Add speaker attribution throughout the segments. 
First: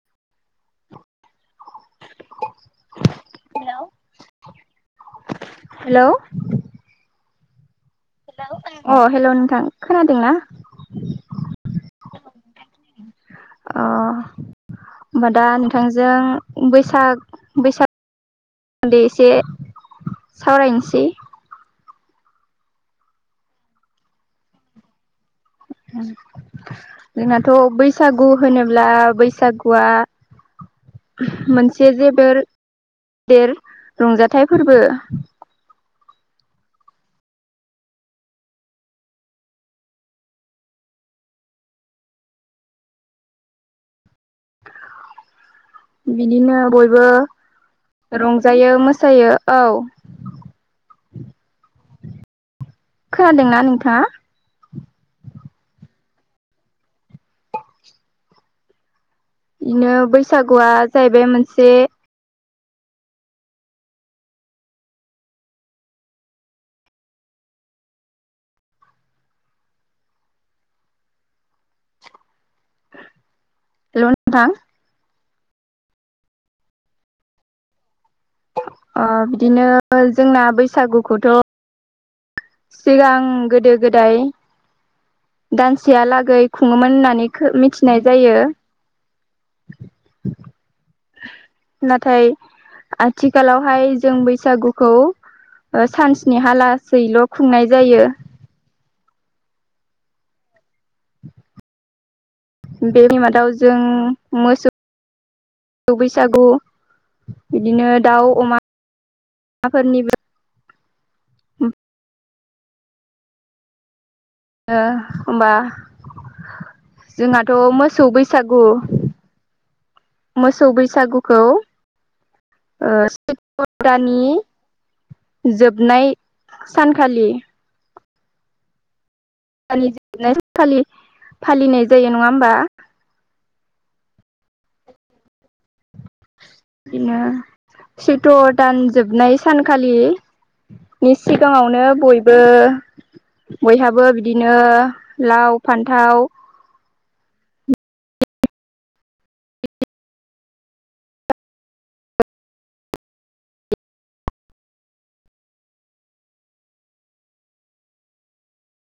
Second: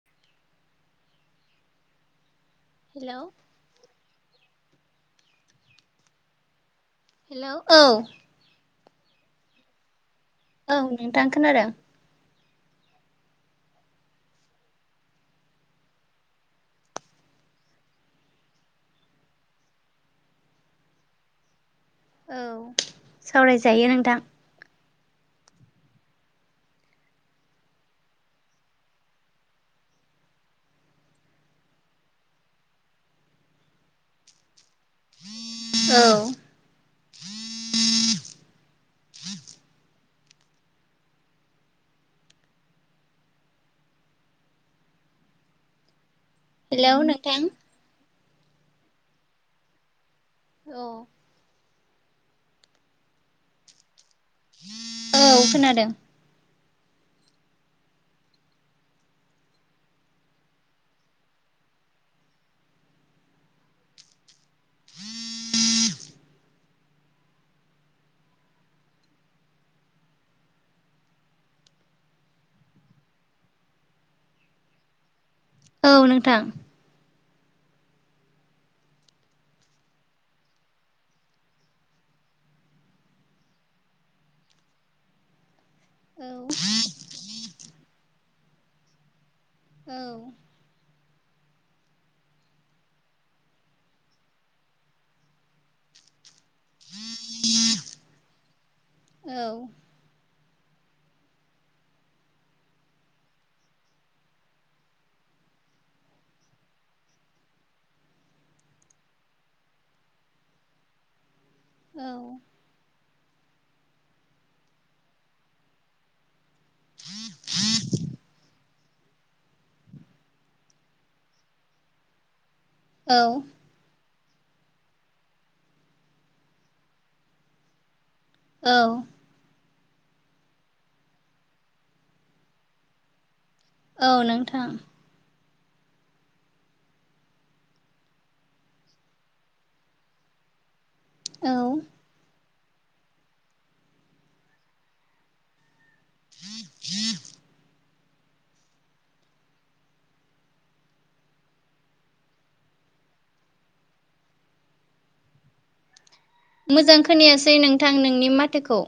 Speaker 1: [inaudible]
Speaker 2: Hello
Speaker 1: hello
Speaker 2: hello औ
Speaker 1: अ' hello नोंथां खोनादों?
Speaker 2: औ नोंथां खोनादों।
Speaker 1: अ' होमबा दा नोंथांजों बैसाग बैसाग सोमोन्दै एसे सावरायनोसै।
Speaker 2: औ सावरायजायो नोंथां।
Speaker 1: उम जोंनाथ' बैसागु होनोब्ला बैसागुआ [unintelligible] मोनसे जेबोर देर रंजाथाइ फोरबो
Speaker 2: औ
Speaker 1: बिदिनो
Speaker 2: हेलौ
Speaker 1: बयबो
Speaker 2: नोंथां
Speaker 1: रंजायो मोसायो औ
Speaker 2: औ
Speaker 1: खोनादोंना नोंथाङा
Speaker 2: [unintelligible] औ खोनादों
Speaker 1: बिदिनो बैसागुआ जाहैबाय मोनसे हेलौ नोंथां
Speaker 2: औ नोंथां
Speaker 1: अ' बिदिनो जोंना बैसागुखौथ' सिगां गोदो गोदाय
Speaker 2: औ
Speaker 1: दानसेयालागै खुङोमोन होननानै खो मिथिनाय जायो
Speaker 2: औ
Speaker 1: नाथाय आथिखालावहाय जों बैसागुखौ ओ सानस्नि हालासैल' खुंनाय जायो
Speaker 2: औ
Speaker 1: बे बिमादाव जों मोसौ बैसागु बिदिनो दाउ अमा फोरनिबो
Speaker 2: औ
Speaker 1: ओ होनबा जोंहाथ' मोसौ बैसागु मोसौ बैसागुखौ ओ
Speaker 2: औ
Speaker 1: [unintelligible] जोबनाय सानखालि
Speaker 2: औ
Speaker 1: लि जोबनाय सानखालि फालिनाय जायो नङा होमबा
Speaker 2: औ नोंथां
Speaker 1: बिदिनो सैथ' दान जोबनाय सानखालि नि
Speaker 2: औ
Speaker 1: सिगाङावनो बयबो बयहाबो बिदिनो लाव फान्थाव
Speaker 2: मोजां खोनायासै नोंथां नोंनि माथोखौ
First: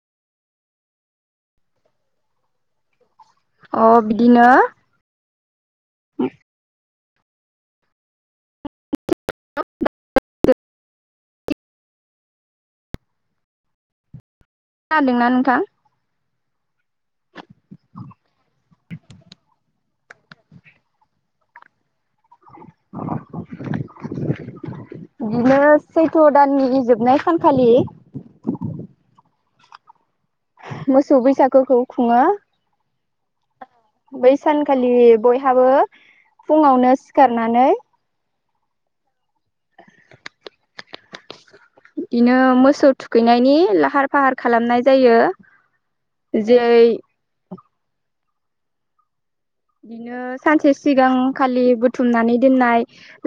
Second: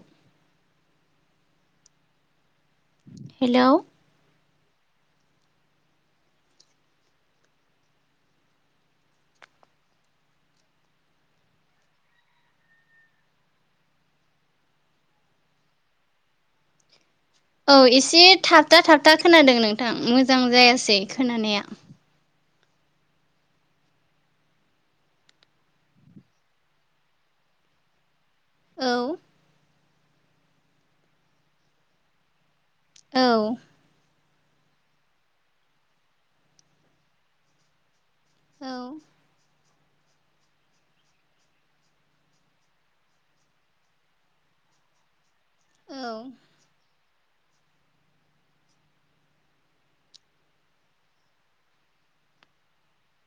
Speaker 2: हेलौ
Speaker 1: अ' बिदिनो [unintelligible] खोनादोंना नोंथां
Speaker 2: औ एसे थाबथा थाबथा खोनादों नोंथां मोजां जायासै खोनानाया
Speaker 1: [unintelligible] बिदिनो सैथ' दाननि जोबनाय सानखालि
Speaker 2: औ
Speaker 1: मोसौ बैसागोखौ खुङो
Speaker 2: औ
Speaker 1: बै सानखालि बयहाबो फुङावनो सिखारनानै
Speaker 2: औ
Speaker 1: बिदिनो मोसौ थुखैनायनि लाहार फाहार खालामनाय जायो
Speaker 2: औ
Speaker 1: जै बिदिनो सानसे सिगां खालि बुथुमनानै दोननाय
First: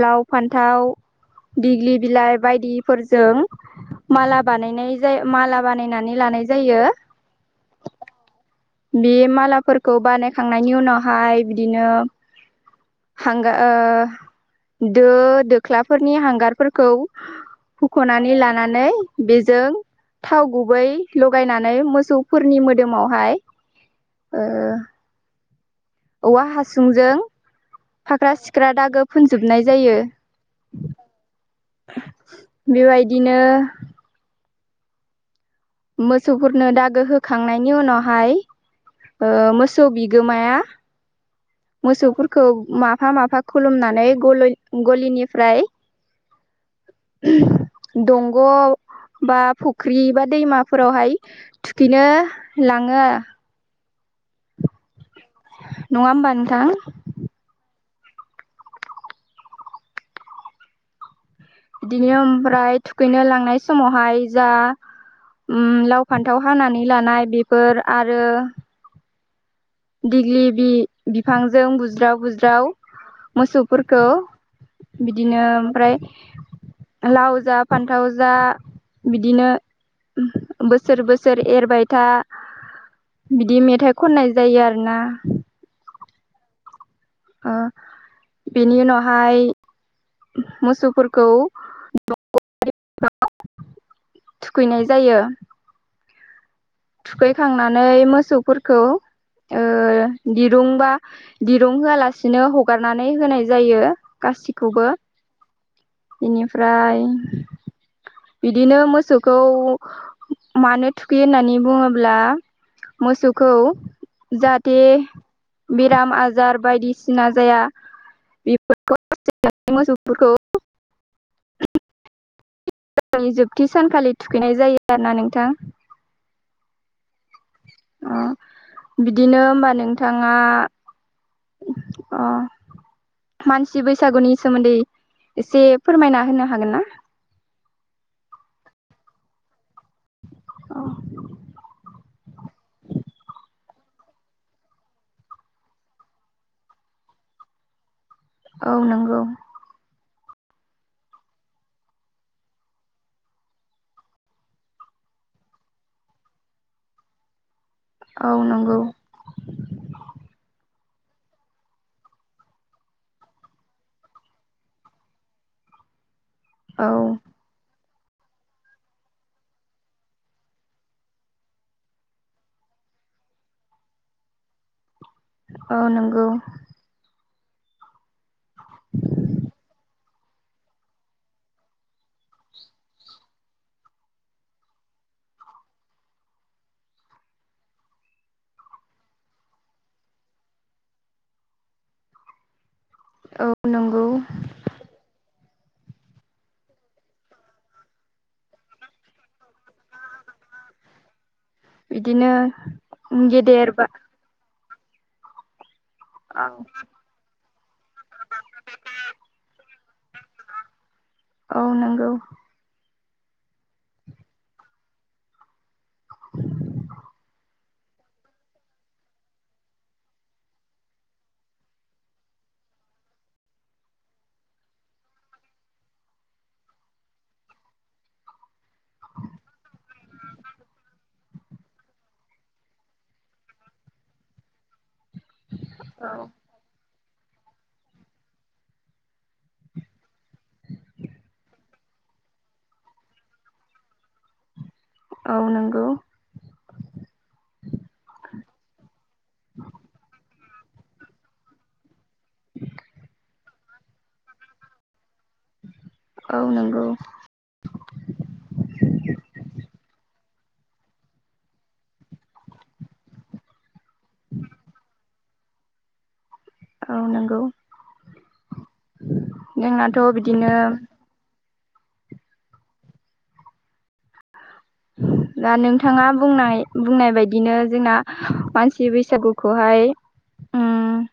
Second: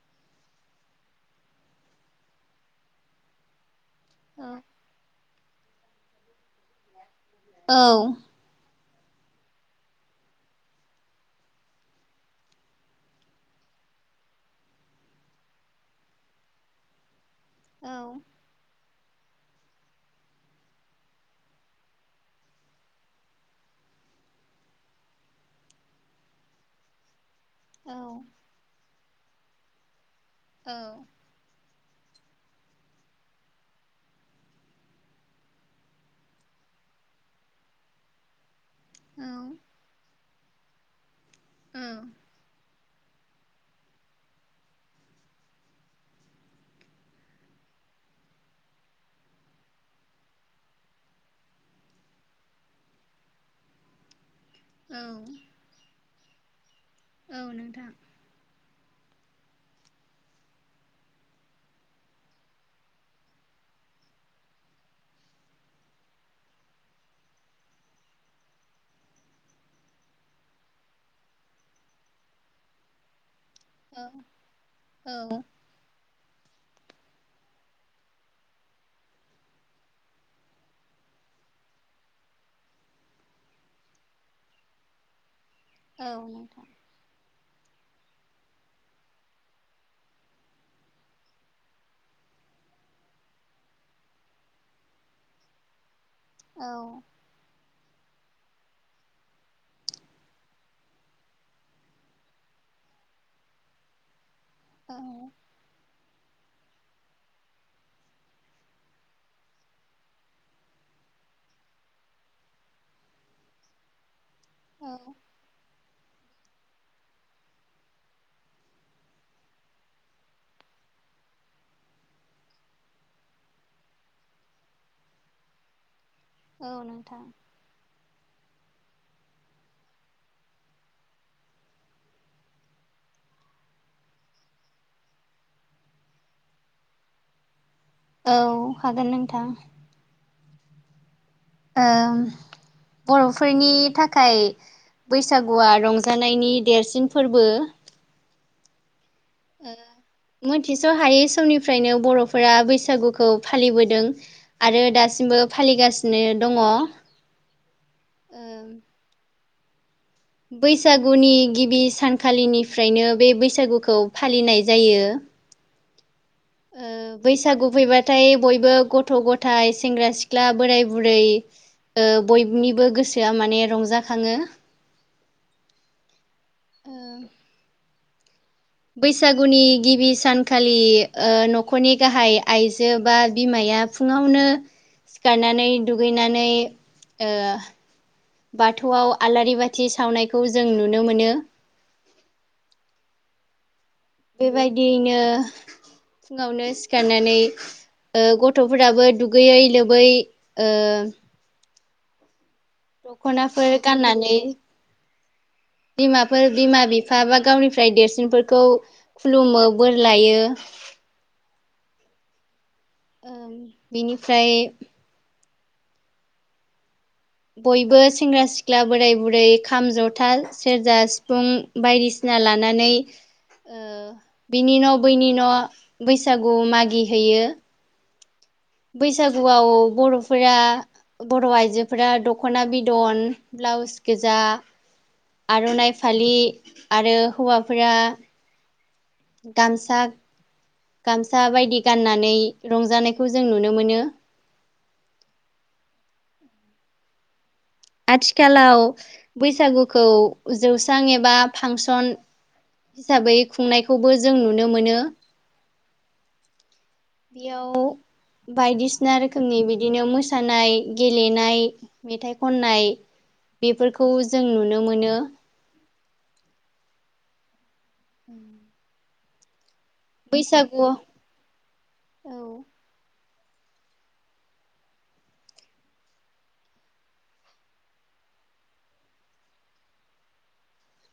Speaker 1: लाव फान्थाव दिग्लि बिलाइ बायदिफोरजों माला
Speaker 2: औ
Speaker 1: बानायनाय जायो माला बानायनानै लानाय जायो
Speaker 2: औ
Speaker 1: बे मालाफोरखौ बानायखांनायनि उनावहाय बिदिनो ओ दो दोख्लाफोरनि हांगारफोरखौ हुख'नानै लानानै बेजों थाव गुबै लगायनानै मोसौफोरनि मोदोमावहाय ओ औवा हासुंजों
Speaker 2: औ
Speaker 1: फाख्रा सिख्रा दागो फोनजोबनाय जायो।
Speaker 2: औ।
Speaker 1: बेबायदिनो मोसौफोरनो दागो होखांनायनि उनावहाय
Speaker 2: औ
Speaker 1: ओ मोसौ बि गोमाया
Speaker 2: औ
Speaker 1: मोसौफोरखौ माफा माफा खुलुमनानै गलिनिफ्राय दंग' बा फुख्रि बा दैमाफोरावहाय थुखैनो लाङो।
Speaker 2: औ।
Speaker 1: नङा होमबा नोंथां।
Speaker 2: औ नोंथां
Speaker 1: बिदिनो ओमफ्राय थुखैनो लांनाय समावहाय जा उम लाव फानन्थाव हानानै लानाय बेफोर आरो दिग्लि बि बिफांजों बुज्राव बुज्राव मोसौफोरखौ
Speaker 2: औ
Speaker 1: बिदिनो
Speaker 2: औ
Speaker 1: ओमफ्राय लाव जा फान्थाव जा बिदिनो [unintelligible] बोसोर बोसोर एरबाय था बिदि मेथाइ खननाय- आरो ना।
Speaker 2: औ नोंथां।
Speaker 1: ओ बेनि उनावहाय मोसौफोरखौ [inaudible] थुखैनाय जायो।
Speaker 2: ओ।
Speaker 1: नै मोसौफोरखौ ओ दिरुंबा दिरुं होआलासिनो हगारनानै होनाय जायो। गासिखौबो बेनिफ्राय बिदिनो मोसौखौ मानो थुखैयो होननानै बुङोब्ला मोसौखौ जाहाथे
Speaker 2: औ
Speaker 1: बेराम आजार बायदिसिना जाया बेफोरखौ [unintelligible] मोसौफोरखौ जोबथि सानखालि थुखैनाय जायो आरो ना नोंथां।
Speaker 2: औ नोंथां।
Speaker 1: अ बिदिनो होमबा नोंथाङा [unintelligible] अ' मानसि बैसागुनि सोमोन्दै एसे फोरमायना होनो हागोन ना?
Speaker 2: औ हागोन नोंथां।
Speaker 1: अ।
Speaker 2: [unintelligible] बर'फोरनि थाखाय बैसागुआ रंजानायनि देरसिन फोरबो
Speaker 1: औ नंगौ।
Speaker 2: औ। मोनथिस' हायै समनिफ्रायनो बर'फोरा बैसागुखौ फालिबोदों। आरो दासिम सिमबो फालिगासिनो दङ।
Speaker 1: औ नंगौ।
Speaker 2: बैसागुनि गिबि सानखालिनिफ्रायनो बे बैसागुखौ फालिनाय जायो।
Speaker 1: औ
Speaker 2: बैसागु फैबा नाथाय बयबो गथ' गथाय सेंग्रा सिख्ला बोराय बुरै बयनिबो गोसोआ माने रंजाखाङो।
Speaker 1: औ नंगौ।
Speaker 2: औ बैसागुनि गिबि सानखालि न'खरनि गाहाय आइजो बा बिमाया फुङावनो सिखारनानै दुगैनानै ओ बाथौआव आलारि बाथि सावनायखौ जों नुनो मोनो।
Speaker 1: औ [unintelligible]
Speaker 2: बेबायदियैनो फुङावनो सिखारनानै गथ'फोराबो दुगैयै लोबै ओ
Speaker 1: बिदिनो गेदेर
Speaker 2: दखनाफोर
Speaker 1: बा
Speaker 2: गाननानै बिमाफोर
Speaker 1: औ
Speaker 2: बिमा बिफा बा गावनि ओमफ्राय देरसिनफोरखौ खुलुमो बोर लायो
Speaker 1: औ नंगौ
Speaker 2: ओं बेनिफ्राय बयबो सेंग्रा सिख्ला बोराय बुरै खाम जथा सेरजा सिफुं बायदिसिना ला लानानै बिनि न' बैनि न' बैसागु मागि हैैयो। बैसागुआव बर'फोरा बर' आइजोफोरा दख'ना बिदन ब्लाउस गोजा
Speaker 1: [inaudible]
Speaker 2: आर'नाइ
Speaker 1: औ
Speaker 2: फालि आरो हौवाफोरा गामसाा गामसा बायदि गाननानै रंजानायखौ जों नुनो मोनो
Speaker 1: औ नंगौ।
Speaker 2: आथिखालाव बैसागुखौ जौस्रां एबा फांसन हिसाबै खुंनायखौबो जों नुनो मोनो।
Speaker 1: औ नंगौ।
Speaker 2: बियाव बायदिसिना रोखोमनि बिदिनो मोसानाय गेलेनाय मेथाइ खननाय
Speaker 1: [inaudible]
Speaker 2: बेफोरखौ जों नुनो मोनो
Speaker 1: औ नंगौ।
Speaker 2: [unintelligible]
Speaker 1: जोंनाथ' बिदिनो
Speaker 2: बैसागु औ
Speaker 1: [inaudible] दा नोंथाङा बुंनाय बुंनाय बदिनो जोंना मानसि बैसागुखौहाय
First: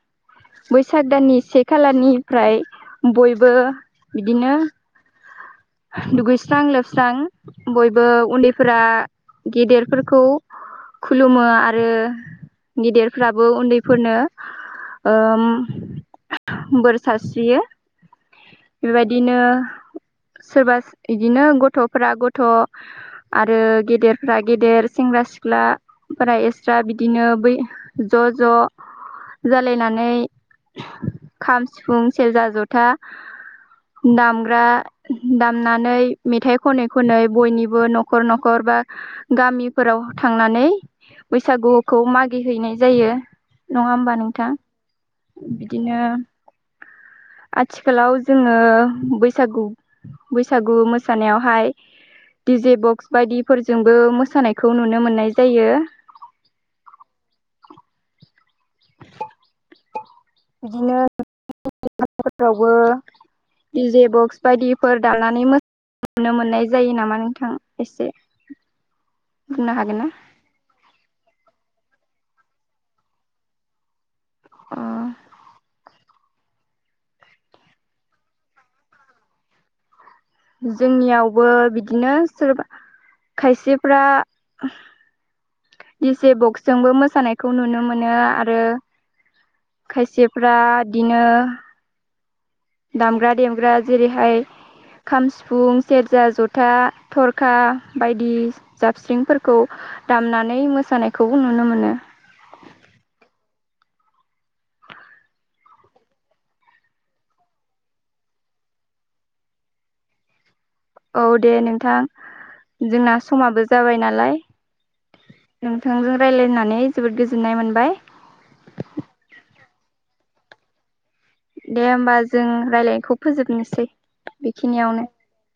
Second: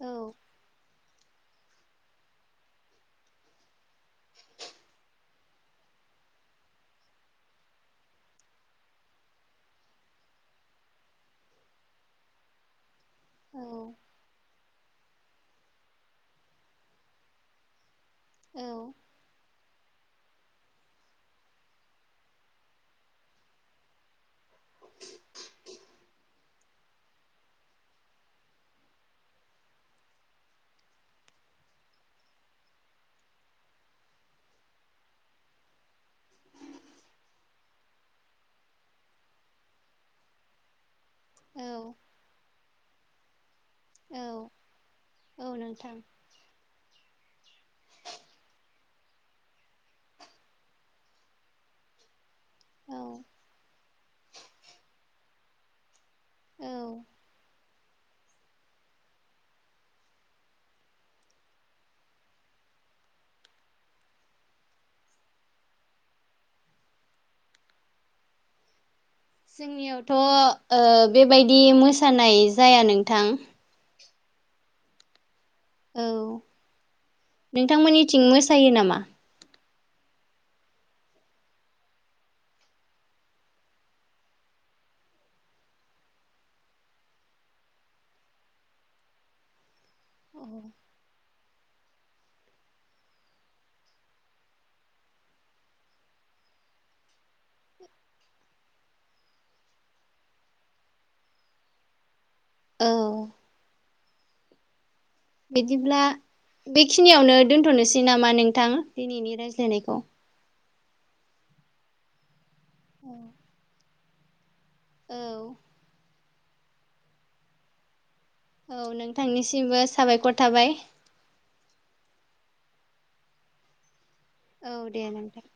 Speaker 2: औ
Speaker 1: साग दाननि से खालनिफ्राय बयबो बिदिनो दुगैस्रां लोबस्रां बयबो उन्दैफोरा गेदेरफोरखौ खुलुमो आरो गेदिर फोराबो
Speaker 2: औ
Speaker 1: उन्दैफोरनो ओम बोर सारस्रियो
Speaker 2: औ
Speaker 1: बेबायदिनो। सोरबा बिदिनो गथ'फ्रा गथ' आरो गेदेरफ्रा गेदेर सेंग्रा सेंग्रा सिख्लाफोरा एक्सट्रा बिदिनो बै ज' ज' जालायनानै खाम सिफुं सेरजा जथा दामग्रा दामनानै मेथाइ खनै खनै बयनिबो न'खर न'खर बा गामिफोराव थांनानै
Speaker 2: औ
Speaker 1: बैसागुखौ मागि हैैनाय जायो नङा होमबा
Speaker 2: औ
Speaker 1: नोंथां
Speaker 2: औ नोंथां
Speaker 1: बिदिनो आथिखालाव जोङो बैसागु बैसागु मोसानायावहाय डिजे
Speaker 2: औ
Speaker 1: बक्स बायदिफोरजोंबो मोसानायखौ नुनो मोननाय जायो
Speaker 2: औ।
Speaker 1: बिदिनो [inaudible] फोरावबो दि जे बक्स बायदिफोर दानानै मो -नुनो मोननाय जायो नामा नोंथां एसे- बुंनो हागोन ना
Speaker 2: जोंनियावथ' बेबायदि मोसानाय जाया नोंथां।
Speaker 1: उम
Speaker 2: औ नोंथांमोननिथिं मोसायो नामा?
Speaker 1: जोंनियावबो बिदिनो सोरबा -खायसेफ्रा- दिजे बक्सजोंबो मोसानायखौबो नुनो मोनो आरो खायसेफ्रा बिदिनो दामग्रा देग्रा जेरैहाय खाम सिफुं सेरजा जथा थरखा बायदि जाबस्रिंफोरखौ दामनानै मोसानायखौ नुनो मोनो
Speaker 2: औ। बिदिब्ला बेखिनियावनो दोनथ'नोसै नामा नोंथां दिनैनि रायज्लायनायखौ?
Speaker 1: औ दे नोंथां जोंना समाबो जाबाय नालाय।
Speaker 2: औ
Speaker 1: नोंथांजों राय्लायनानै जोबोद गोजोननाय मोनबाय
Speaker 2: औ नोंथांनिसिमबो साबायखर थाबाय।
Speaker 1: दे होमबा जों रायज्लायनायखौ फोजोबनोसै।
Speaker 2: औ दे
Speaker 1: बेखिनियावनो
Speaker 2: नोंथां।